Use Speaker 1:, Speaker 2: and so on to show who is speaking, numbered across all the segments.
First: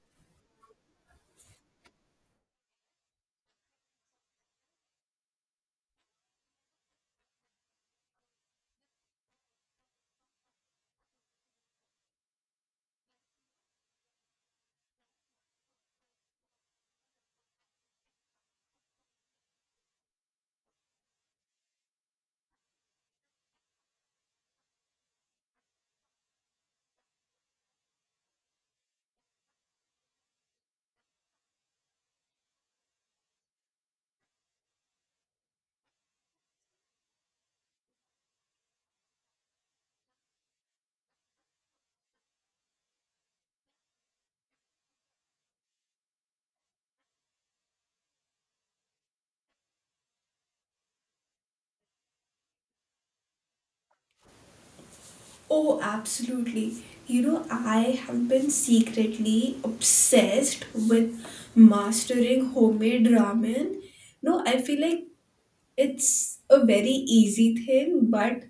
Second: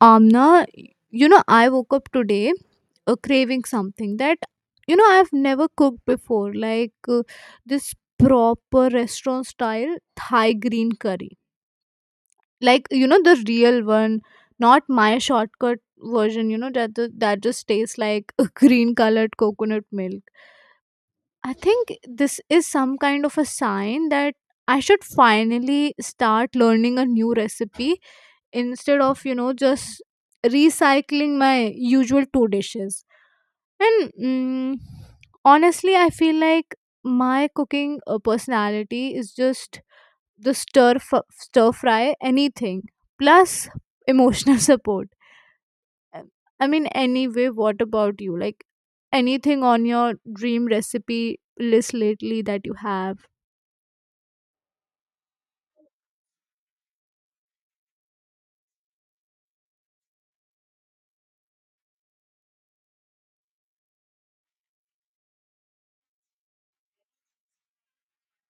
Speaker 1: Amna, I woke up today craving something that, I've never cooked before, like this proper restaurant style Thai green curry. Like, you know, the real one, not my shortcut version, you know, that just tastes like green colored coconut milk. I think this is some kind of a sign that I should finally start learning a new recipe instead of just recycling my usual two dishes. And honestly, I feel like my cooking personality is just the stir fry anything plus emotional support. Uh, anyway, what about you? Like anything on your dream recipe list lately that you have?
Speaker 2: Oh, absolutely. You know, I have been secretly obsessed with mastering homemade ramen. No, I feel like it's a very easy thing, but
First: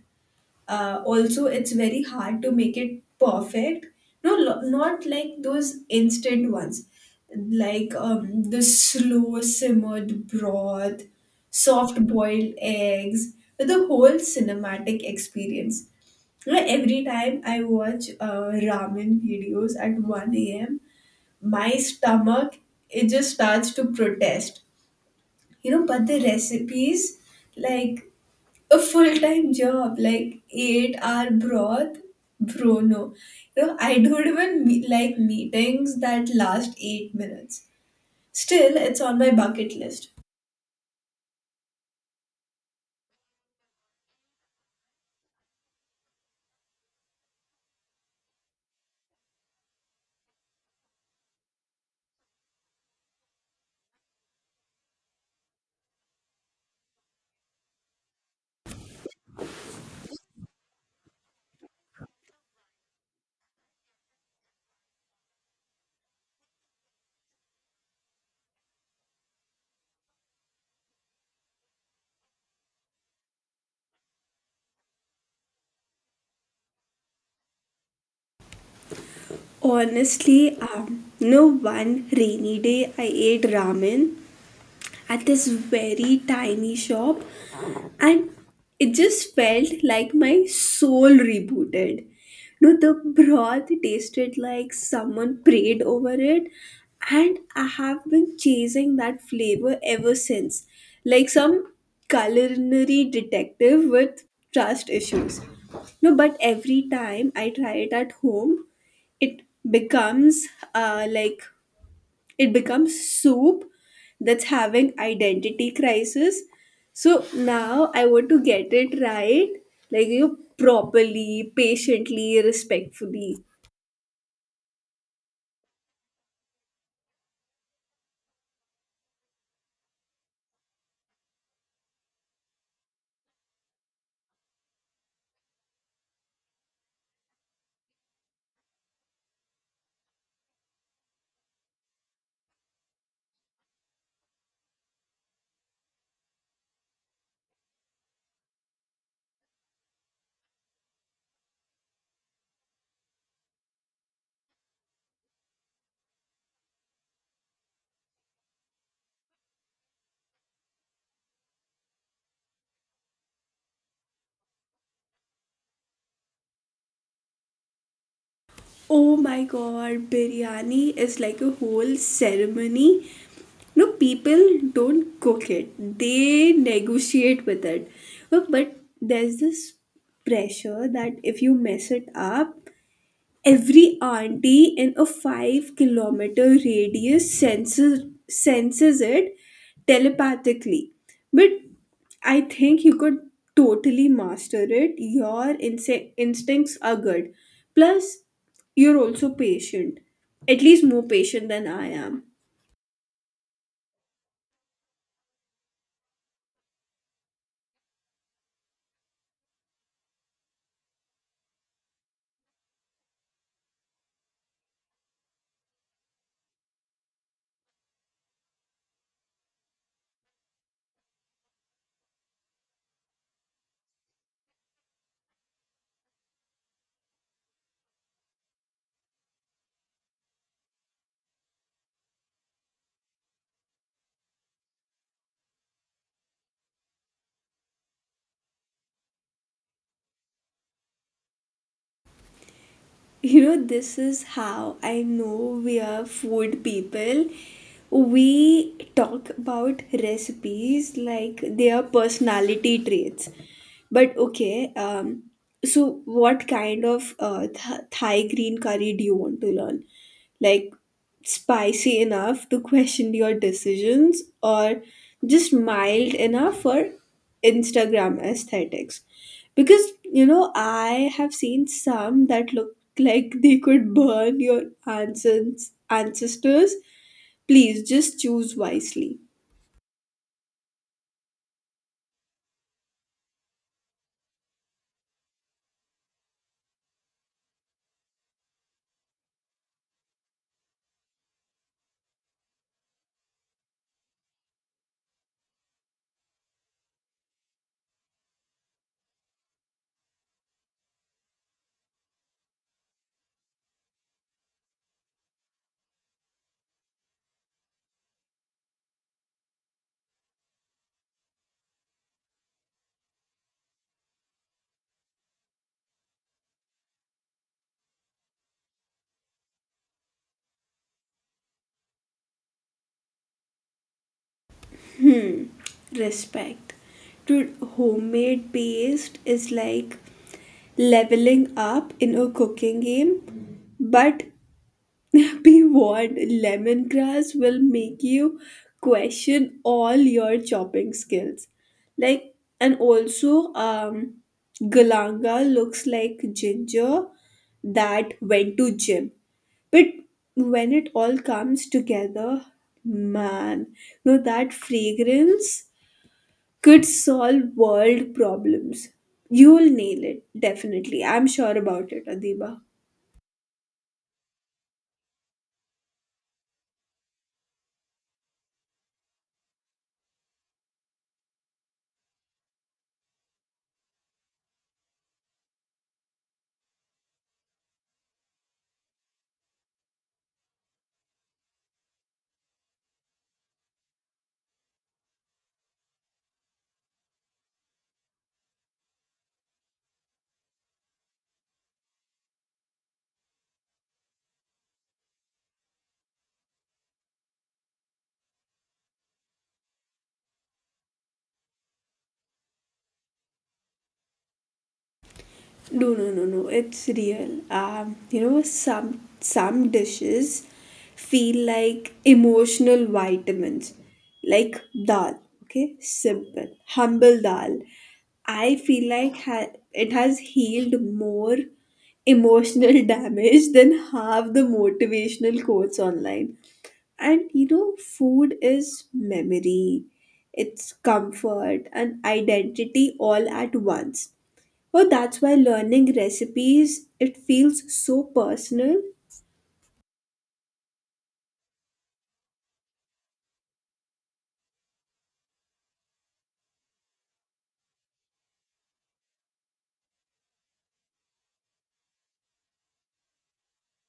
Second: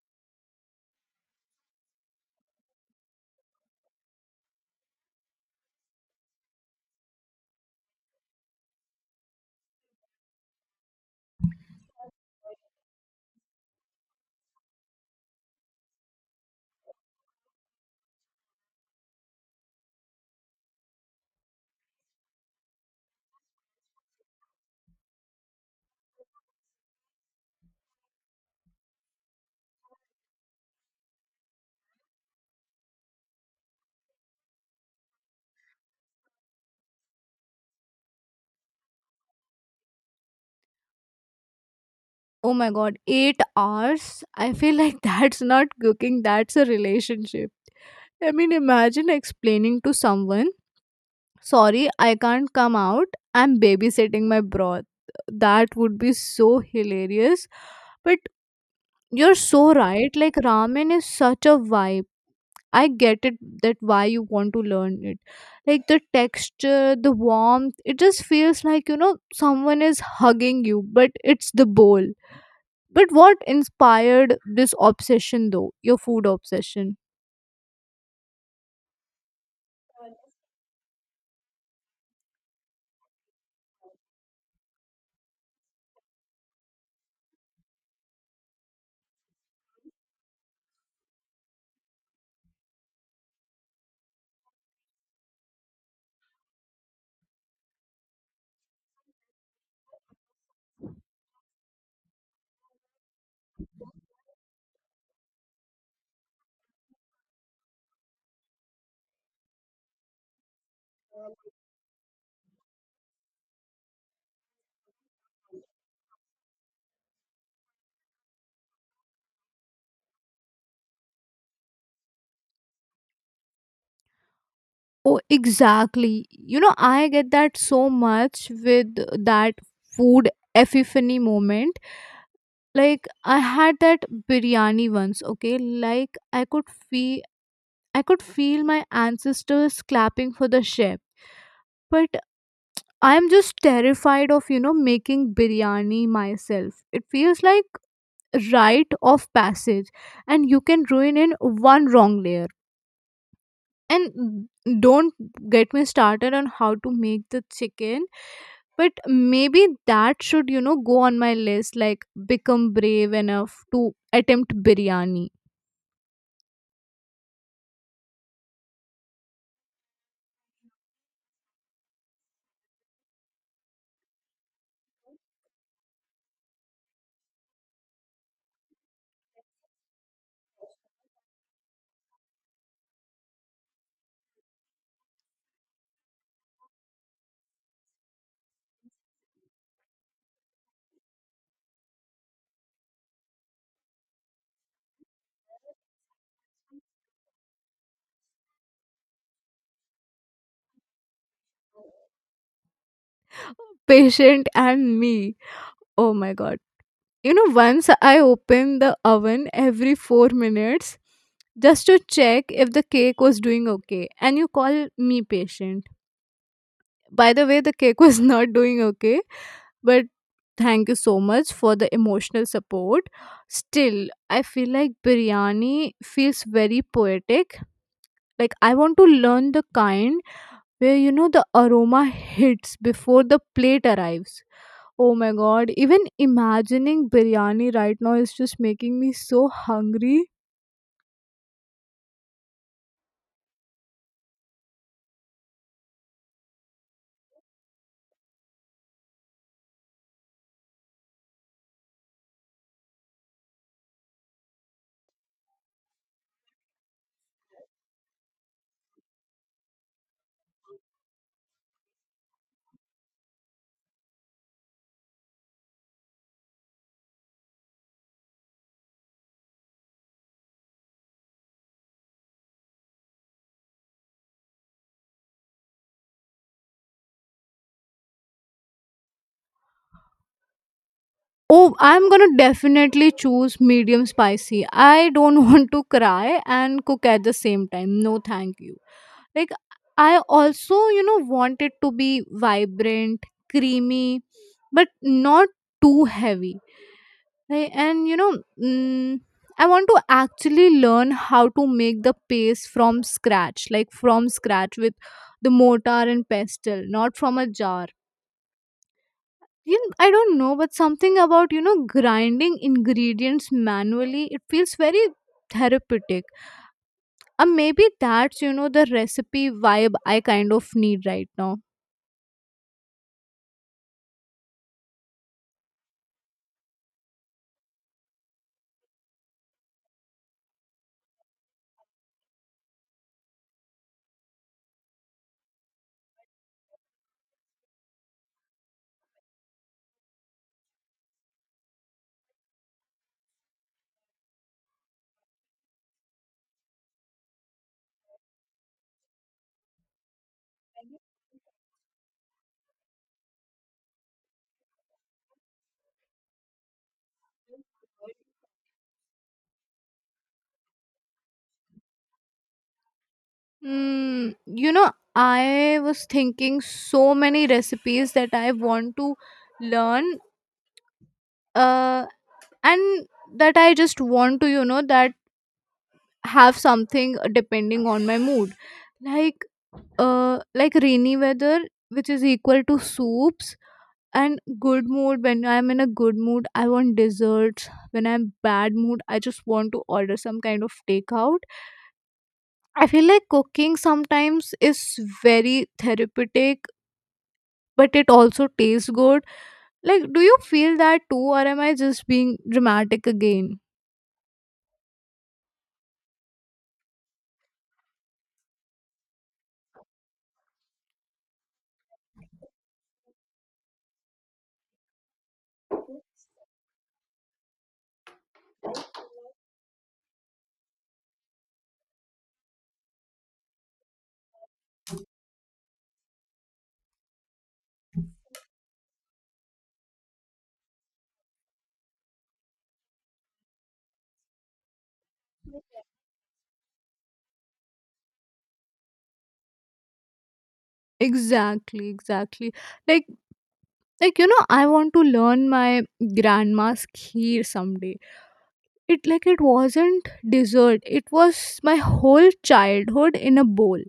Speaker 2: also it's very hard to make it perfect. No, not like those instant ones, like the slow simmered broth, soft boiled eggs, the whole cinematic experience. You know, every time I watch ramen videos at 1 a.m., my stomach, it just starts to protest. You know, but the recipes, like a full-time job, like 8-hour broth. Bro, no. You know, I don't even like meetings that last 8 minutes. Still, it's on my bucket list.
Speaker 1: Oh my god, 8 hours. I feel like that's not cooking, that's a relationship. I mean, imagine explaining to someone, sorry, I can't come out, I'm babysitting my broth. That would be so hilarious. But you're so right, like, ramen is such a vibe. I get it, that why you want to learn it. Like, the texture, the warmth, it just feels like, you know, someone is hugging you, but it's the bowl. But what inspired this obsession, though? Your food obsession?
Speaker 2: Honestly, no, one rainy day I ate ramen at this very tiny shop, and it just felt like my soul rebooted. No, the broth tasted like someone prayed over it, and I have been chasing that flavor ever since, like some culinary detective with trust issues. No, but every time I try it at home, it becomes like it becomes soup that's having identity crisis. So now I want to get it right, like, you know, properly, patiently, respectfully.
Speaker 1: Oh, exactly. You know, I get that so much with that food epiphany moment. Like I had that biryani once, okay? Like I could feel, I could feel my ancestors clapping for the chef. But I'm just terrified of, you know, making biryani myself. It feels like rite of passage and you can ruin in one wrong layer. And don't get me started on how to make the chicken, but maybe that should, you know, go on my list like become brave enough to attempt biryani.
Speaker 2: Oh my god, biryani is like a whole ceremony. No, people don't cook it, they negotiate with it. But there's this pressure that if you mess it up, every auntie in a 5-kilometer radius senses it telepathically. But I think you could totally master it. Your instincts are good. Plus, you're also patient, at least more patient than I am.
Speaker 1: Patient and me, oh my god. You know, once I open the oven every 4 minutes just to check if the cake was doing okay, and you call me patient. By the way, the cake was not doing okay. But thank you so much for the emotional support. Still, I feel like biryani feels very poetic. Like I want to learn the kind where, you know, the aroma hits before the plate arrives. Oh my god, even imagining biryani right now is just making me so hungry.
Speaker 2: You know, this is how I know we are food people. We talk about recipes like they are personality traits. But okay, so what kind of thai green curry do you want to learn? Like, spicy enough to question your decisions, or just mild enough for Instagram aesthetics. Because, you know, I have seen some that look like they could burn your ancestors. Please just choose wisely.
Speaker 1: Oh, I'm gonna definitely choose medium spicy. I don't want to cry and cook at the same time. No, thank you. Like I also, you know, want it to be vibrant, creamy, but not too heavy. And you know, I want to actually learn how to make the paste from scratch, like from scratch with the mortar and pestle, not from a jar. You know, I don't know, but something about, you know, grinding ingredients manually, it feels very therapeutic. And maybe that's, you know, the recipe vibe I kind of need right now.
Speaker 2: Respect. Dude, homemade paste is like leveling up in a cooking game, but be warned, lemongrass will make you question all your chopping skills. Like, and also, galanga looks like ginger that went to gym. But when it all comes together, man, you know that fragrance could solve world problems. You'll nail it, definitely. I'm sure about it, Adiba.
Speaker 1: You know, I was thinking so many recipes that I want to learn. uh, and that I just want to, you know, that have something depending on my mood. Like like rainy weather, which is equal to soups, and good mood. When I'm in a good mood, I want desserts. When I'm bad mood, I just want to order some kind of takeout. I feel like cooking sometimes is very therapeutic, but it also tastes good. Like do you feel that too, or am I just being dramatic again?
Speaker 2: No, no, no, no. It's real. You know, some dishes feel like emotional vitamins, like dal. Okay, simple, humble dal. I feel like it has healed more emotional damage than half the motivational quotes online. And you know, food is memory, it's comfort and identity all at once. Oh, that's why learning recipes, it feels so personal.
Speaker 1: Exactly, exactly. like like you know, I want to learn my grandma's kheer someday. It, like it wasn't dessert, it was my whole childhood in a bowl.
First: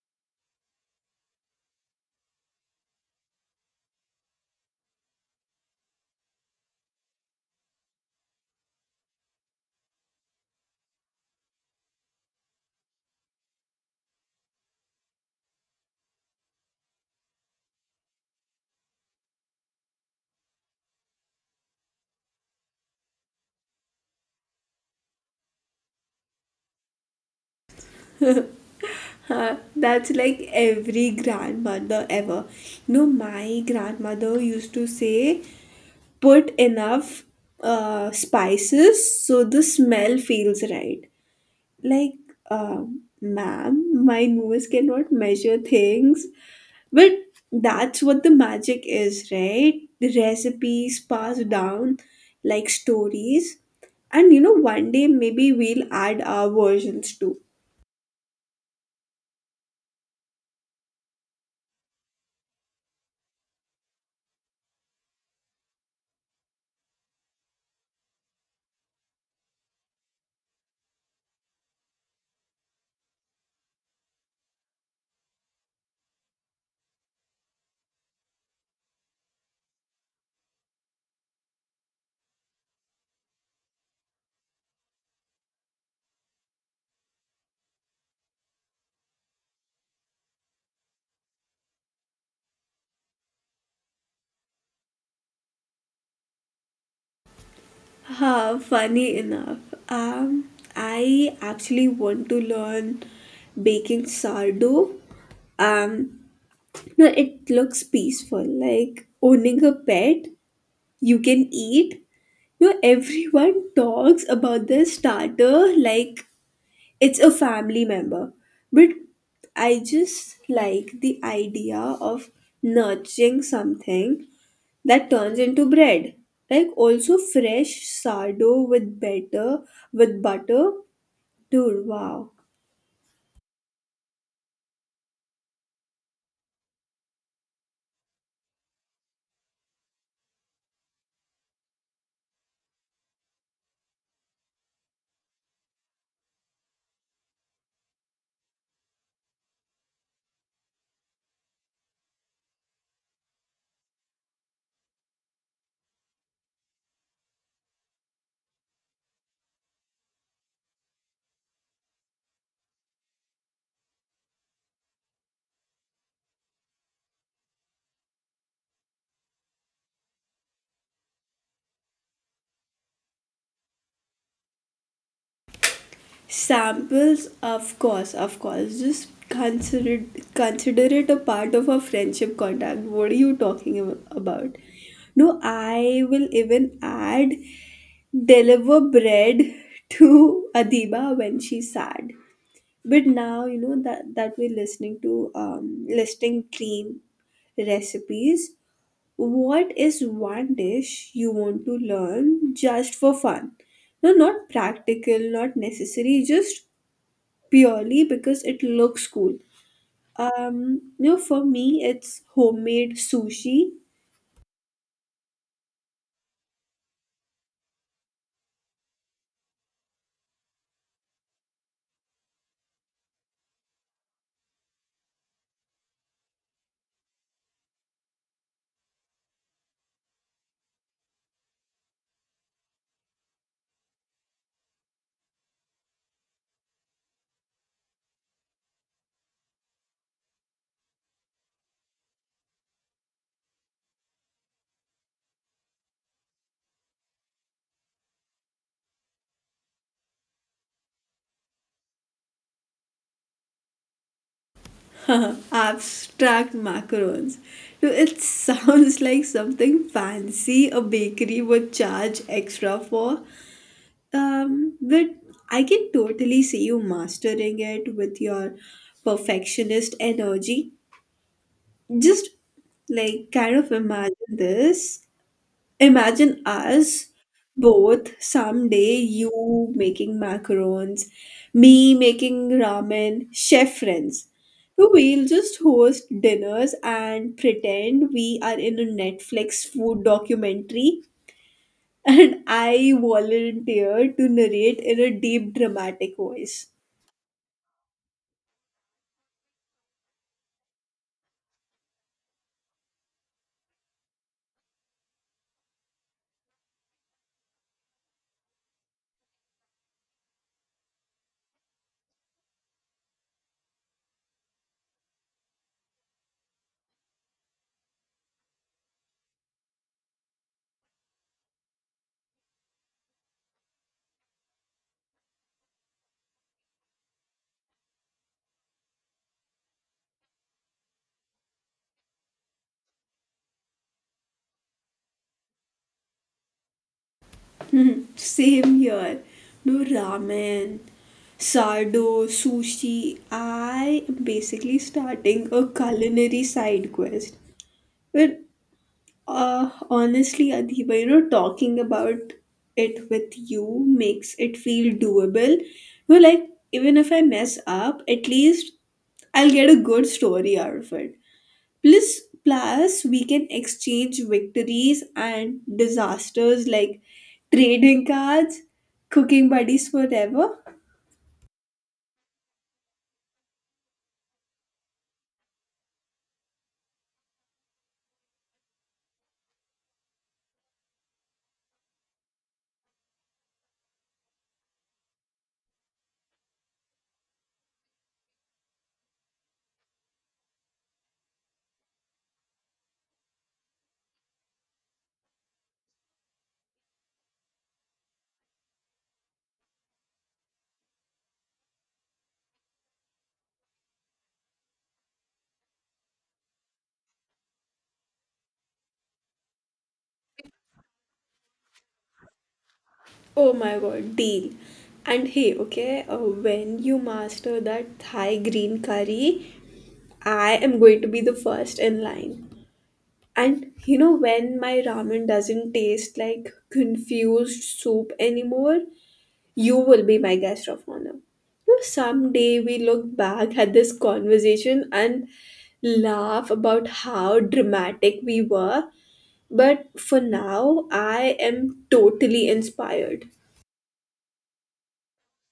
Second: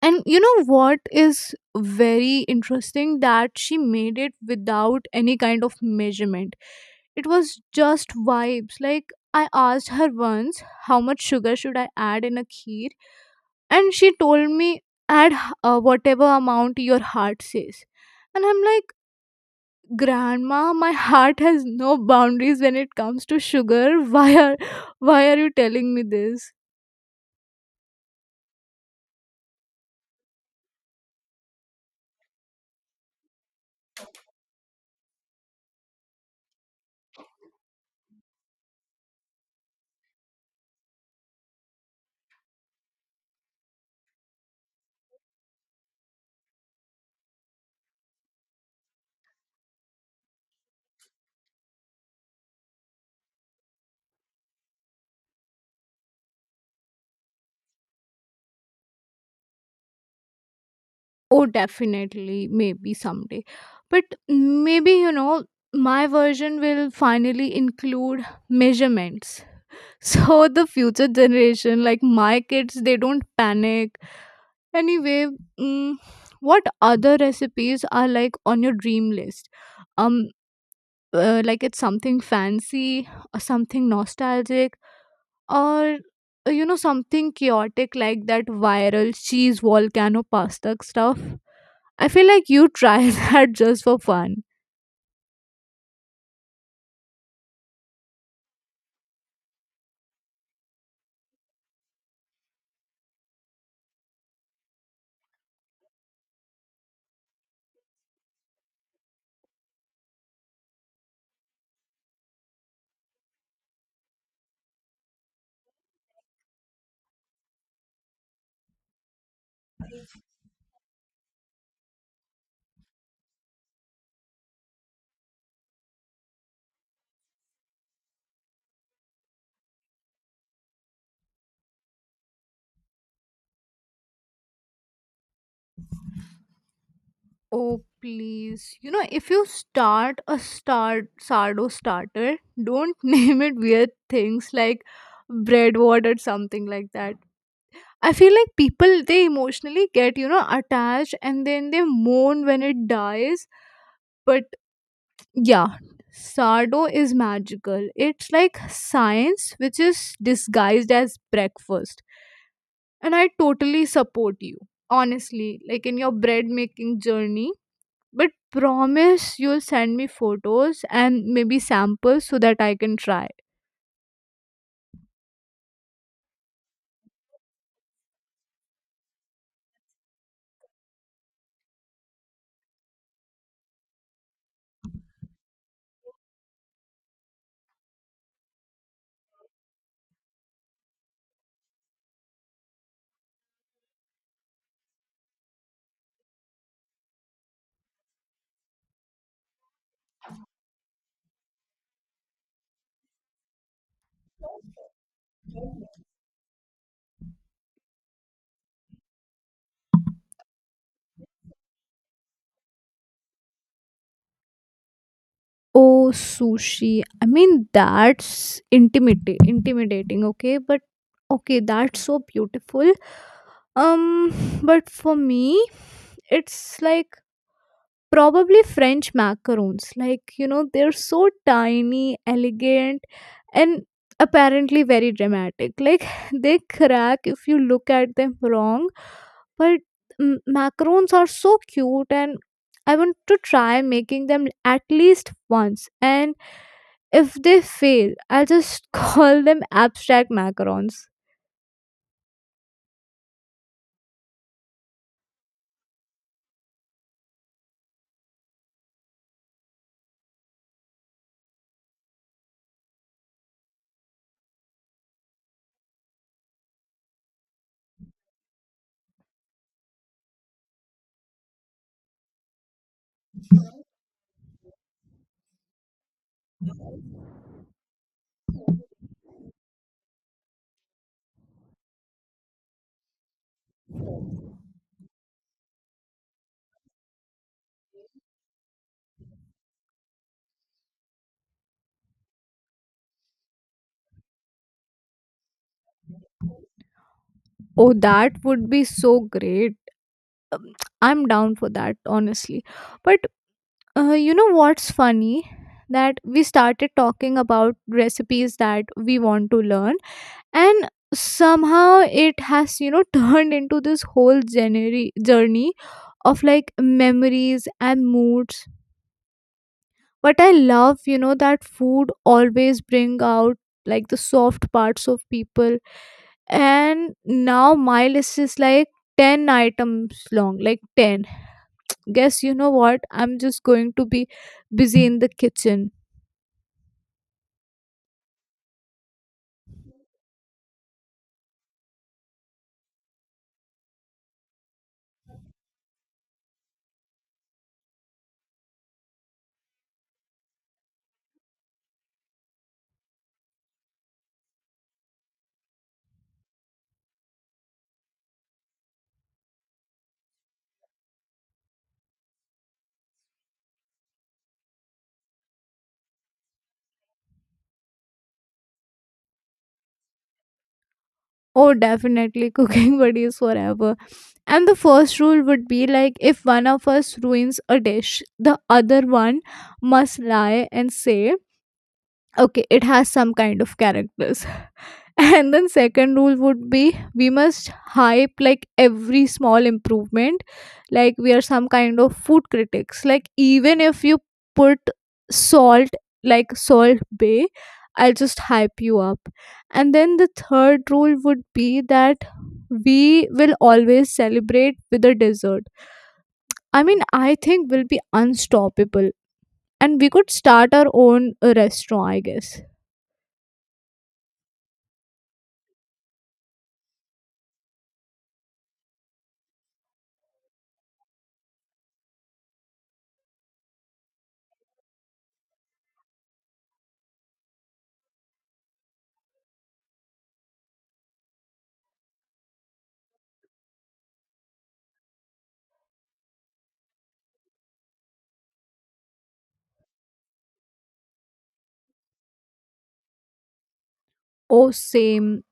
Speaker 1: And you know what is very interesting, that she made it without any kind of measurement. It was just vibes. Like I asked her once, how much sugar should I add in a kheer? And she told me, add whatever amount your heart says. And I'm like, Grandma, my heart has no boundaries when it comes to sugar. Why are you telling me this?
Speaker 2: Huh, that's like every grandmother ever. No, my grandmother used to say, put enough spices so the smell feels right. Like, ma'am, my nose cannot measure things. But that's what the magic is, right? The recipes passed down like stories. And you know, one day maybe we'll add our versions too.
Speaker 1: Oh, definitely, maybe someday. But maybe, you know, my version will finally include measurements. So the future generation, like my kids, they don't panic. Anyway, mm, what other recipes are like on your dream list? Um, like it's something fancy, or something nostalgic, or you know, something chaotic like that viral cheese volcano pasta stuff. I feel like you try that just for fun.
Speaker 2: Ha, funny enough. Um, I actually want to learn baking sourdough. Um, no, it looks peaceful, like owning a pet you can eat. No, everyone talks about their starter like it's a family member, but I just like the idea of nurturing something that turns into bread. Like also fresh sourdough with butter. Dude, wow.
Speaker 1: Oh please, you know, if you start a star sardo starter, don't name it weird things like breadboard or something like that. I feel like people, they emotionally get, you know, attached, and then they mourn when it dies. But yeah, sardo is magical. It's like science which is disguised as breakfast. And I totally support you, honestly, like in your bread making journey. But promise you'll send me photos and maybe samples so that I can try.
Speaker 2: Samples, of course, of course, just consider it a part of our friendship contact. What are you talking about? No, I will even add deliver bread to Adiba when she's sad. But now you know that we're listening to listing cream recipes. What is one dish you want to learn just for fun? No, not practical, not necessary, just purely because it looks cool. You know, for me, it's homemade sushi.
Speaker 1: Oh, sushi. I mean, that's intimidating, okay? But okay, that's so beautiful. Um, but for me, it's like probably French macarons. Like, you know, they're so tiny, elegant, and apparently very dramatic. Like, they crack if you look at them wrong. But macarons are so cute, and I want to try making them at least once. And if they fail, I'll just call them abstract macarons.
Speaker 2: Abstract macarons. No, it sounds like something fancy a bakery would charge extra for. But I can totally see you mastering it with your perfectionist energy. Just like kind of imagine this. Imagine us both someday, you making macarons, me making ramen, chef friends. We'll just host dinners and pretend we are in a Netflix food documentary and I volunteer to narrate in a deep dramatic voice.
Speaker 1: Oh, that would be so great. I'm down for that, honestly. But you know what's funny? That we started talking about recipes that we want to learn, and somehow it has, you know, turned into this whole journey of like memories and moods. But I love, you know, that food always bring out like the soft parts of people. And now my list is like 10 items long, like 10. Guess you know what? I'm just going to be busy in the kitchen.
Speaker 2: Same here. No ramen, sardo, sushi. I am basically starting a culinary side quest. But honestly, Adiba, you know, talking about it with you makes it feel doable. You know, like even if I mess up, at least I'll get a good story out of it. Plus, we can exchange victories and disasters like trading cards, cooking buddies forever.
Speaker 1: Oh, definitely. Cooking buddies forever. And the first rule would be like if one of us ruins a dish, the other one must lie and say, okay, it has some kind of character. And then second rule would be we must hype like every small improvement, like we are some kind of food critics. Like even if you put salt like salt bay, I'll just hype you up. And then the third rule would be that we will always celebrate with a dessert. I mean, I think we'll be unstoppable, and we could start our own restaurant, I guess.
Speaker 2: Oh my god, deal. And hey, okay, when you master that Thai green curry, I am going to be the first in line. And you know, when my ramen doesn't taste like confused soup anymore, you will be my guest of honor. You know, someday we look back at this conversation and laugh about how dramatic we were, but for now, I am totally inspired.
Speaker 1: Oh, same.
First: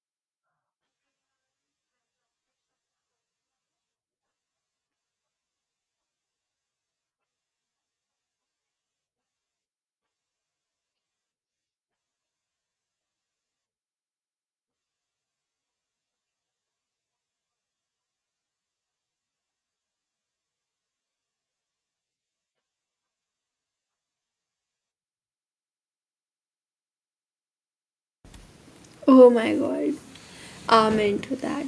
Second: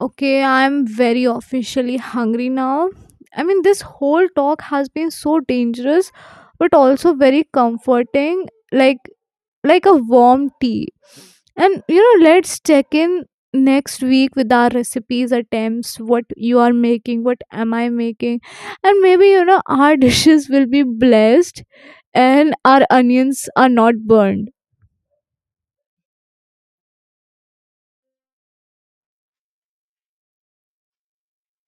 Speaker 1: Okay, I'm very officially hungry now. I mean, this whole talk has been so dangerous, but also very comforting, like a warm tea. And you know, let's check in next week with our recipes attempts, what you are making, what am I making, and maybe, you know, our dishes will be blessed and our onions are not burned.
Speaker 2: Oh my god. I'm into that.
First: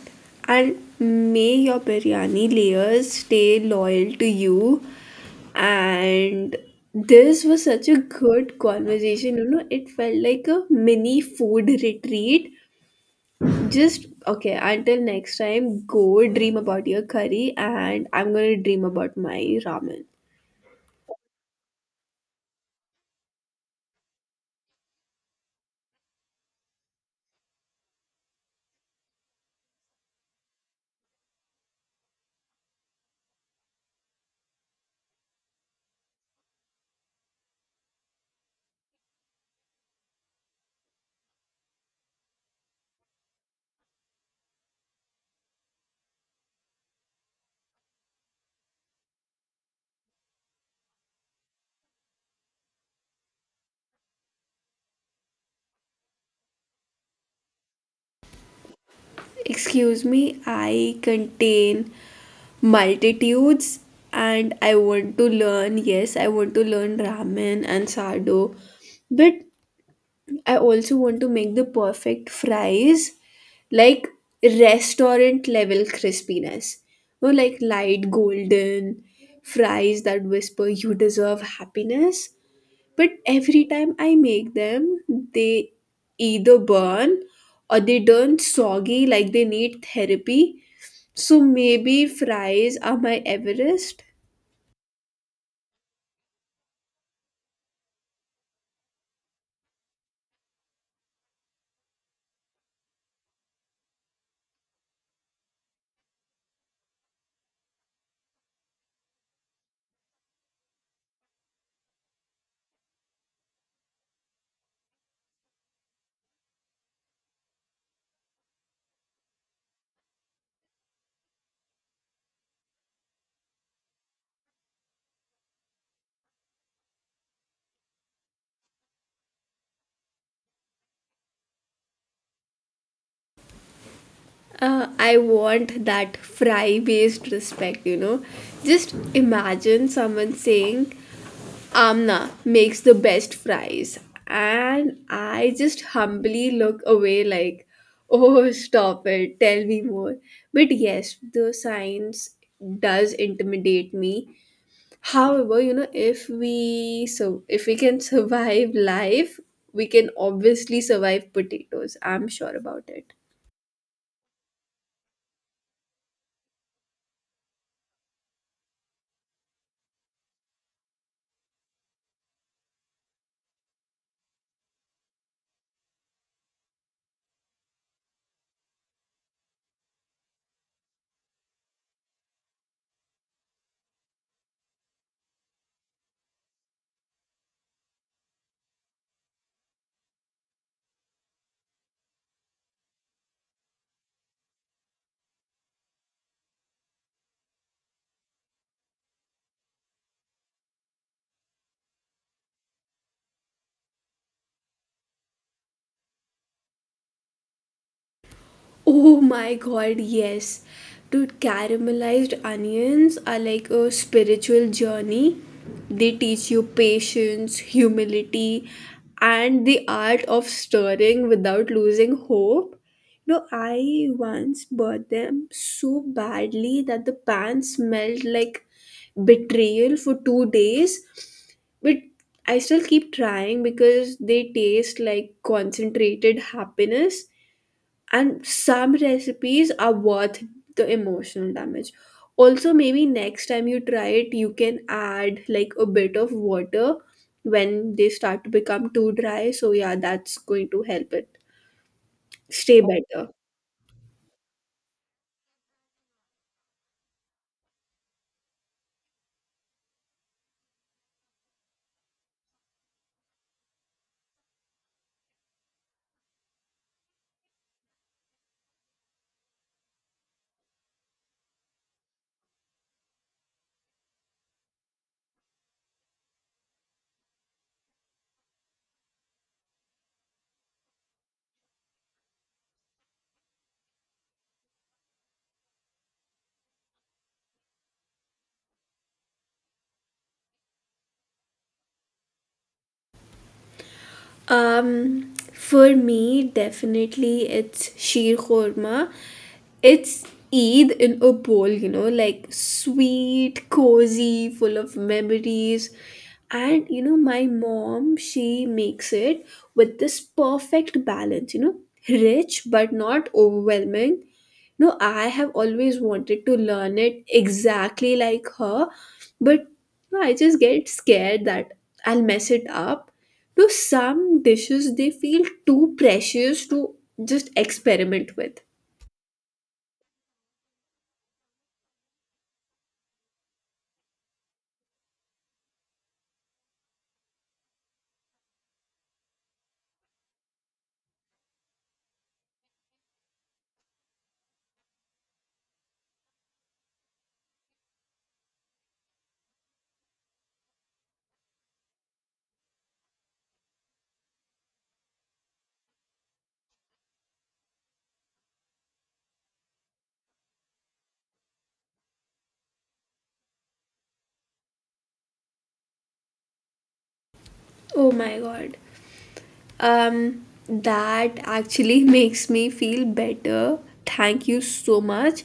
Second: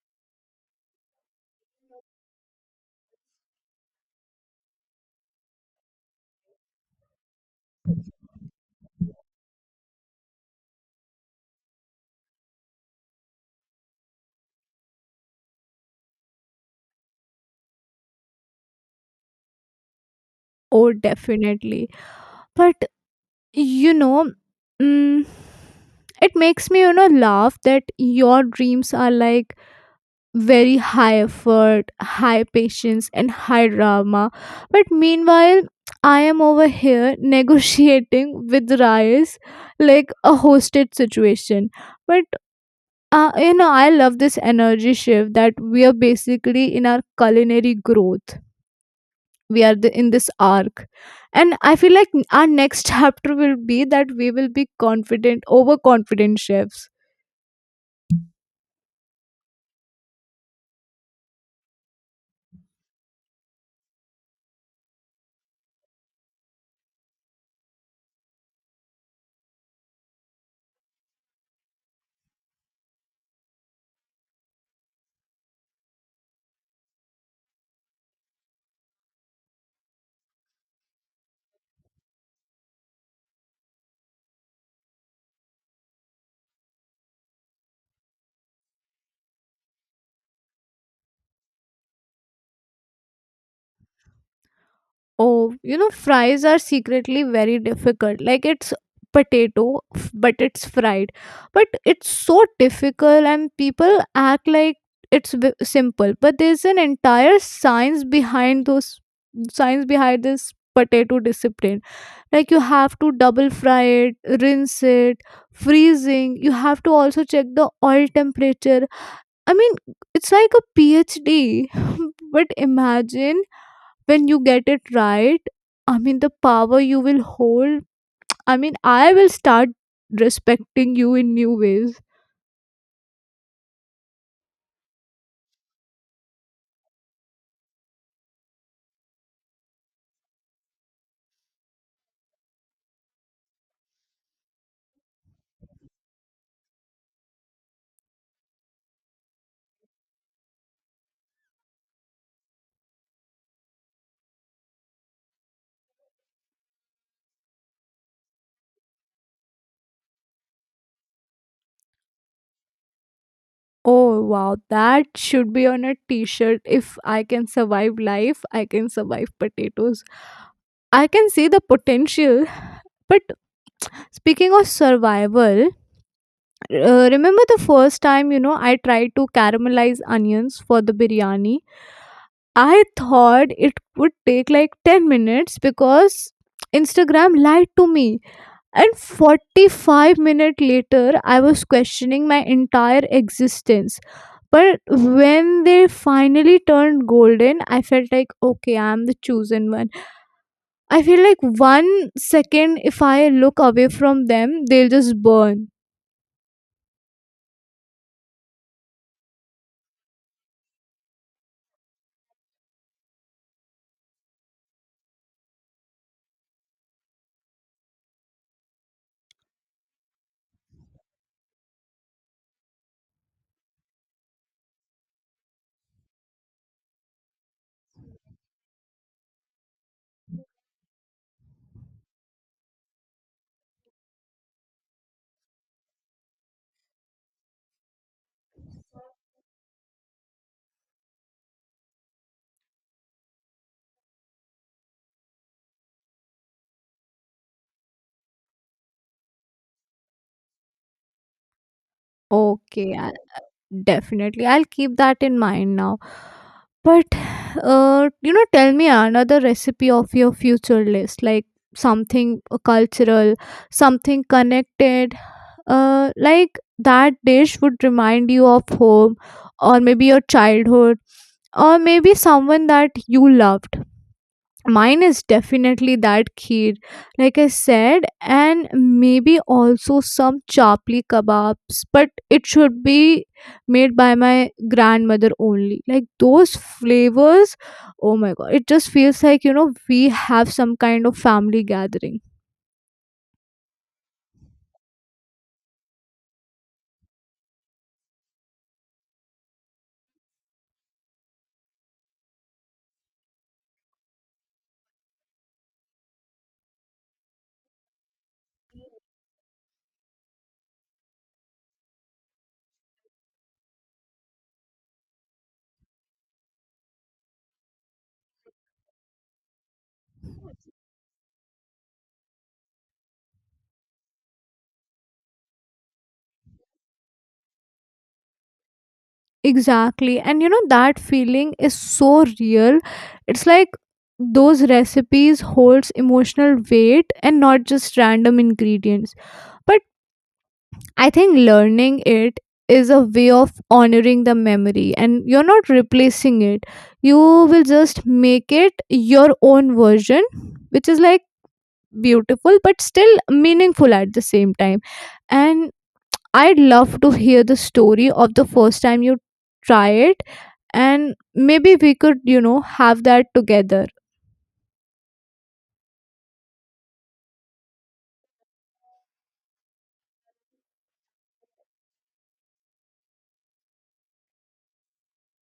Speaker 2: And may your biryani layers stay loyal to you. And this was such a good conversation. You know, it felt like a mini food retreat. Just okay, until next time, go dream about your curry and I'm gonna dream about my ramen.
Speaker 1: Oh, definitely. But you know, mm, it makes me, you know, laugh that your dreams are like very high effort, high patience, and high drama, but meanwhile I am over here negotiating with rice like a hosted situation. But you know, I love this energy shift, that we are basically in our culinary growth. We are in this arc, and I feel like our next chapter will be that we will be confident overconfident chefs.
Speaker 2: Excuse me, I contain multitudes, and I want to learn, yes, I want to learn ramen and sado, but I also want to make the perfect fries, like restaurant level crispiness. Or like light golden fries that whisper you deserve happiness. But every time I make them, they either burn or they turn soggy like they need therapy. So maybe fries are my Everest.
Speaker 1: Oh, you know, fries are secretly very difficult. Like it's but it's fried, but it's so difficult, and people act like it's simple, but there's an entire science behind this potato discipline. Like you have to double fry it, rinse it, freezing. You have to also check the oil temperature. I mean, it's like a phd. But imagine when you get it right, I mean the power you will hold. I mean I will start respecting you in new ways.
Speaker 2: I want that fry based respect, you know. Just imagine someone saying, Amna makes the best fries, and I just humbly look away like, oh, stop it, tell me more. But yes, the science does intimidate me. However, you know, if we can survive life, we can obviously survive potatoes. I'm sure about it.
Speaker 1: Oh wow, that should be on a t-shirt. If I can survive life, I can survive potatoes. I can see the potential. But speaking of survival, remember the first time, you know, I tried to caramelize onions for the biryani? I thought it would take like 10 minutes because instagram lied to me, and 45 minutes later I was questioning my entire existence. But when they finally turned golden, I felt like okay, I am the chosen one. I feel like 1 second if I look away from them, they'll just burn.
Speaker 2: Oh my god, yes. Dude, caramelized onions are like a spiritual journey. They teach you patience, humility, and the art of stirring without losing hope. No, I once bought them so badly that the pan smelled like betrayal for 2 days. But I still keep trying because they taste like concentrated happiness, and some recipes are worth the emotional damage. Also, maybe next time you try it, you can add like a bit of water when they start to become too dry, so yeah, that's going to help it stay
Speaker 1: Okay.
Speaker 2: better.
Speaker 1: Definitely, I'll keep that in mind now. But you know, tell me another recipe of your future list, like something cultural, something connected. Like that dish would remind you of home, or maybe your childhood, or maybe someone that you loved. Mine is definitely that kheer, like I said, and maybe also some chapli kebabs, but it should be made by my grandmother only. Like those flavors, oh my god, it just feels like we have some kind of family gathering.
Speaker 2: For me, definitely it's sheer khorma. It's Eid in a bowl, you know, like sweet, cozy, full of memories. And you know, my mom, she makes it with this perfect balance, you know, rich but not overwhelming. No, I have always wanted to learn it exactly like her, but I just get scared that I'll mess it up. To some dishes, they feel too precious to just experiment with.
Speaker 1: Exactly, and that feeling is so real. It's like those recipes holds emotional weight and not just random ingredients, but I think learning it is a way of honoring the memory, and you're not replacing it. You will just make it your own version, which is like beautiful but still meaningful at the same time. And I'd love to hear the story of the first time you try it, and maybe we could, have that together.
Speaker 2: Oh my god. That actually makes me feel better. Thank you so much.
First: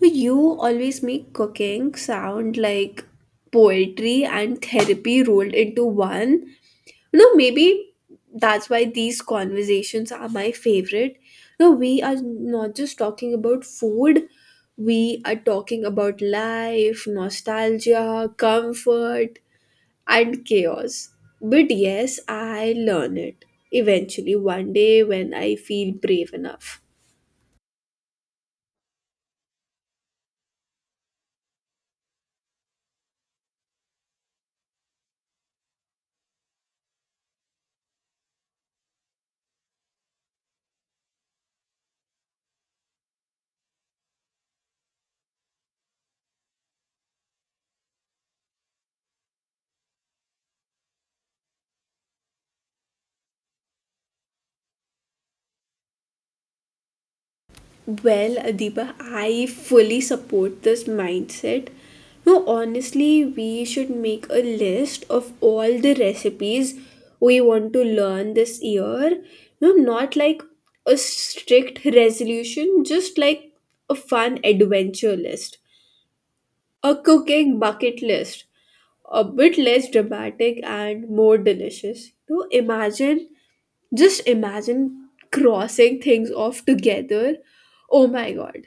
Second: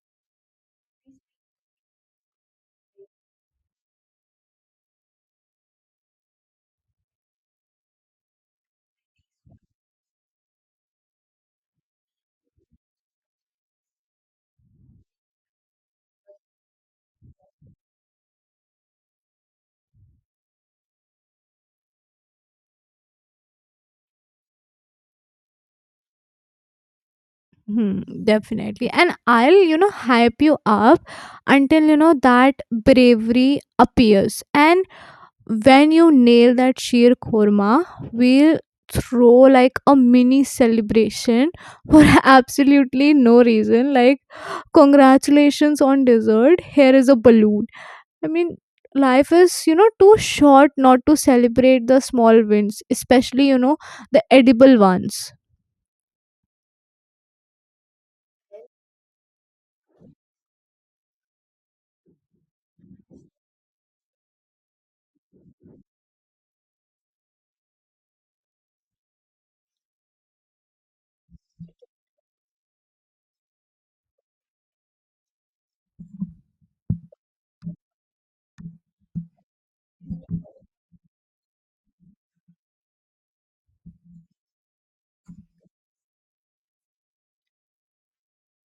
Speaker 2: You always make cooking sound like poetry and therapy rolled into one. You know, maybe that's why these conversations are my favorite. You know, we are not just talking about food, we are talking about life, nostalgia, comfort, and chaos. But yes, I learn it eventually one day when I feel brave enough.
Speaker 1: Hmm, definitely. And I'll, hype you up until, that bravery appears. And when you nail that sheer korma, we'll throw like a mini celebration for absolutely no reason. Like, congratulations on dessert. Here is a balloon. I mean, life is, too short not to celebrate the small wins, especially, the edible ones.
Speaker 2: Well, Adiba, I fully support this mindset. No, honestly, we should make a list of all the recipes we want to learn this year. No, not like a strict resolution, just like a fun adventure list, a cooking bucket list, a bit less dramatic and more delicious. No, imagine, just imagine crossing things off together. Oh my god.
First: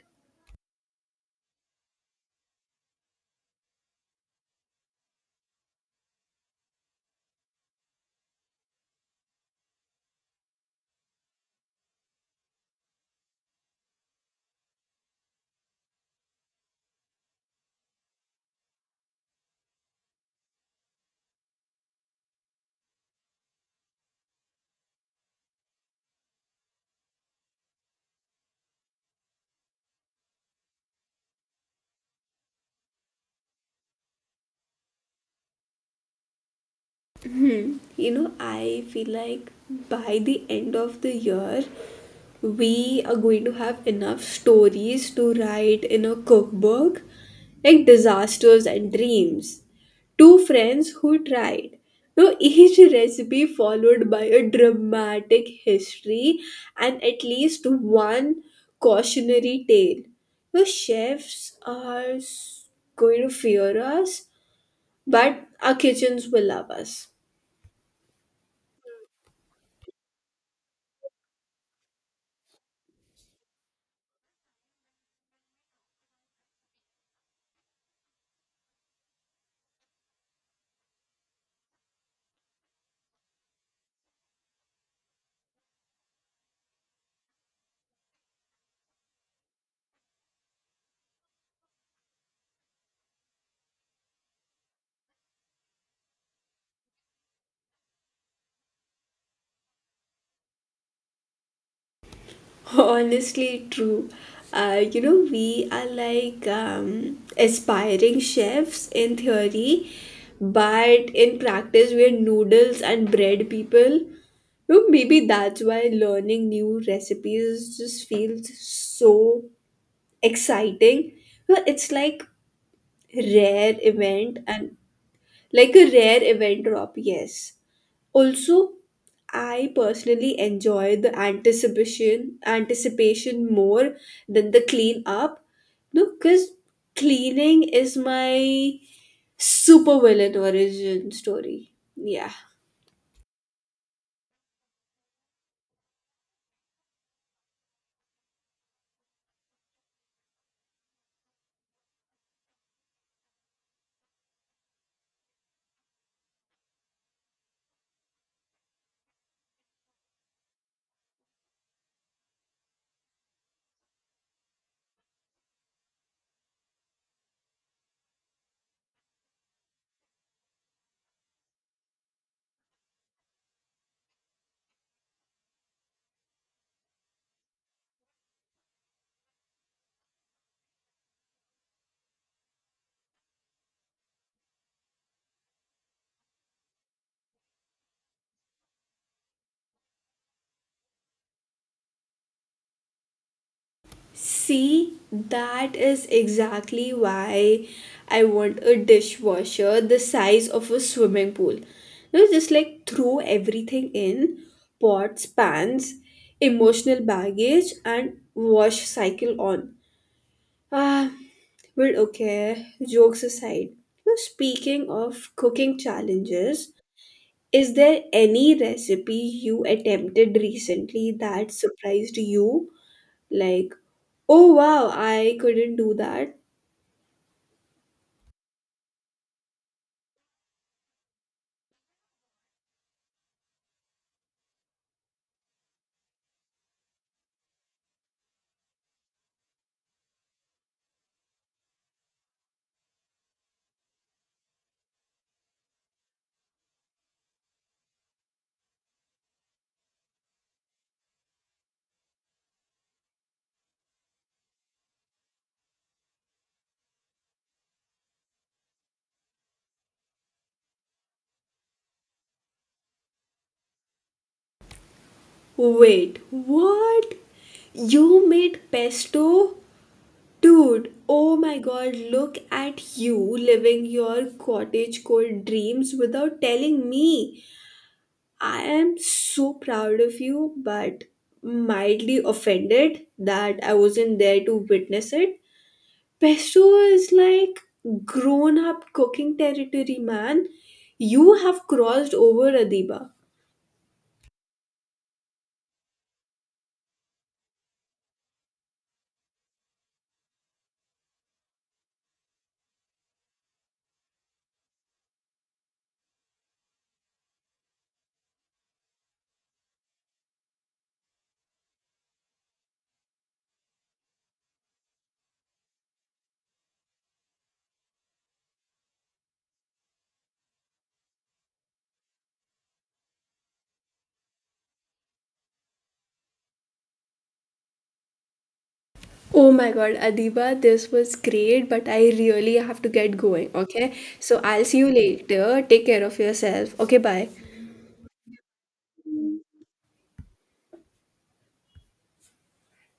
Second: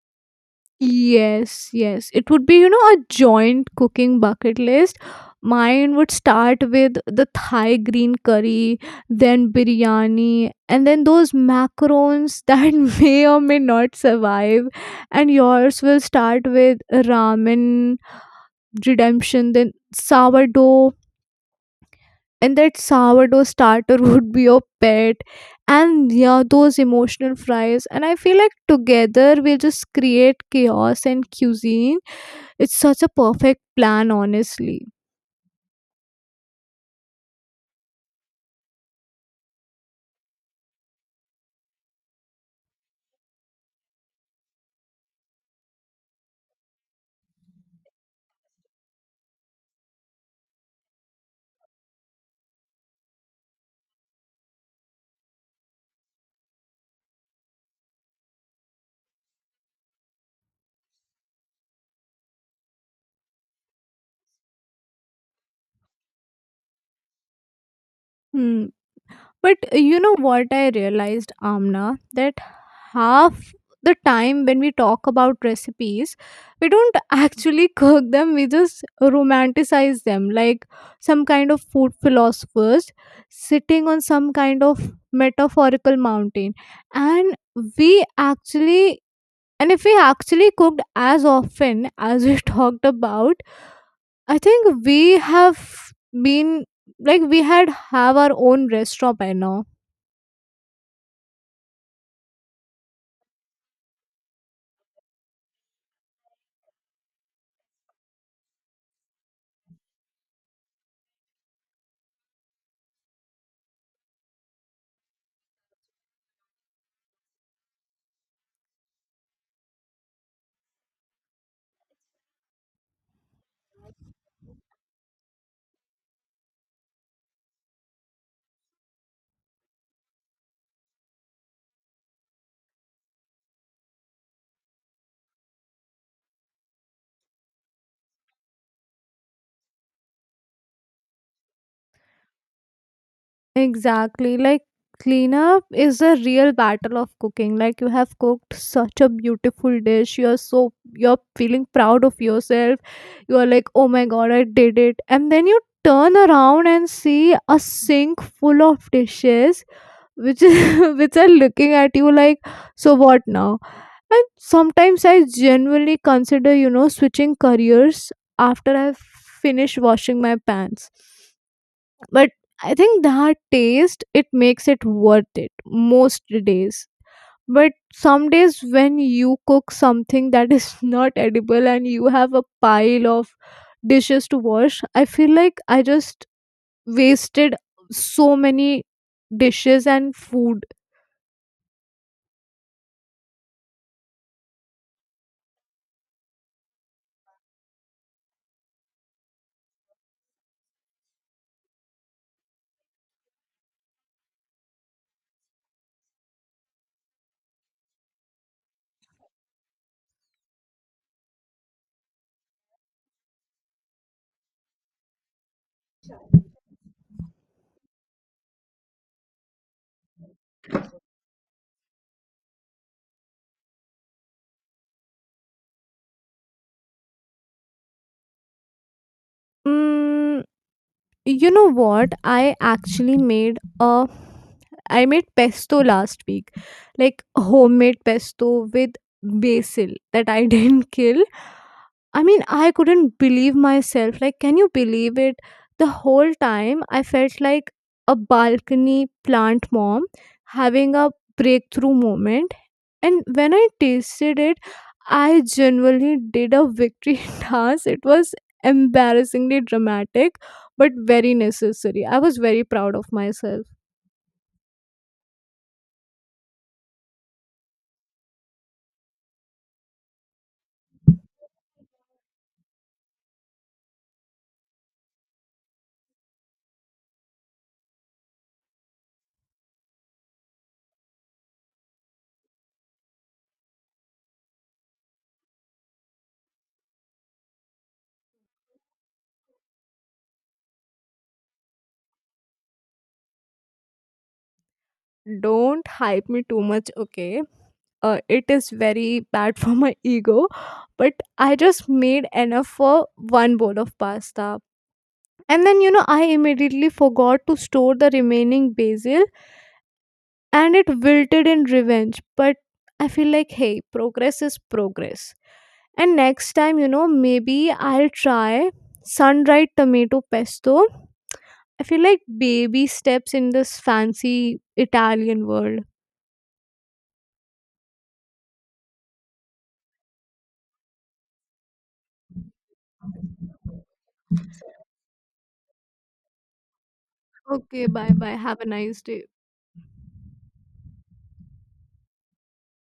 Speaker 1: Yes, yes, it would be, a joint cooking bucket list. Mine would start with the Thai green curry, then biryani, and then those macarons that may or may not survive. And yours will start with ramen, redemption, then sourdough, and that sourdough starter would be your pet. And yeah, those emotional fries, and I feel like together we'll just create chaos and cuisine. It's such a perfect plan, honestly.
Speaker 2: You know, I feel like by the end of the year, we are going to have enough stories to write in a cookbook, like disasters and dreams. Two friends who tried. No, each recipe followed by a dramatic history and at least one cautionary tale. The chefs are going to fear us, but our kitchens will love us.
Speaker 1: Hmm. But what I realized, Amna, that half the time when we talk about recipes, we don't actually cook them. We just romanticize them, like some kind of food philosophers sitting on some kind of metaphorical mountain. And we actually and If we actually cooked as often as we talked about, I think we have been like we had have our own restaurant by now.
Speaker 2: Honestly, true. You know, we are like aspiring chefs in theory, but in practice, we're noodles and bread people. You know, maybe that's why learning new recipes just feels so exciting. You know, it's like rare event and like a rare event drop, yes. Also, I personally enjoy the anticipation more than the clean up. No, because cleaning is my super villain origin story. Yeah.
Speaker 1: Exactly. Like cleanup is a real battle of cooking. Like you have cooked such a beautiful dish. You're so, you're feeling proud of yourself. You are like, oh my god, I did it. And then you turn around and see a sink full of dishes which is which are looking at you like, so what now? And sometimes I genuinely consider, switching careers after I've finished washing my pants. But I think that taste, it makes it worth it most days. But some days when you cook something that is not edible and you have a pile of dishes to wash, I feel like I just wasted so many dishes and food.
Speaker 2: See, that is exactly why I want a dishwasher the size of a swimming pool. You know, just like throw everything in, pots, pans, emotional baggage, and wash cycle on. Ah, but okay, jokes aside. You know, speaking of cooking challenges, is there any recipe you attempted recently that surprised you, like, oh wow, I couldn't do that.
Speaker 1: Mm, you know what? I made pesto last week. Like homemade pesto with basil that I didn't kill. I mean, I couldn't believe myself. Like can you believe it? The whole time I felt like a balcony plant mom having a breakthrough moment. And when I tasted it, I genuinely did a victory dance. It was embarrassingly dramatic, but very necessary. I was very proud of myself.
Speaker 2: Wait, what? You made pesto? Dude, oh my god, look at you living your cottagecore dreams without telling me. I am so proud of you, but mildly offended that I wasn't there to witness it. Pesto is like grown up cooking territory, man. You have crossed over, Adiba.
Speaker 1: Don't hype me too much, okay? It is very bad for my ego, but I just made enough for one bowl of pasta. And then, I immediately forgot to store the remaining basil and it wilted in revenge. But I feel like, hey, progress is progress. And next time, maybe I'll try sun-dried tomato pesto. I feel like baby steps in this fancy Italian world.
Speaker 2: Oh my God, Adiba, this was great, but I really have to get going, okay? So I'll see you later. Take care of yourself. Okay, bye.
Speaker 1: Okay, bye bye. Have a nice day.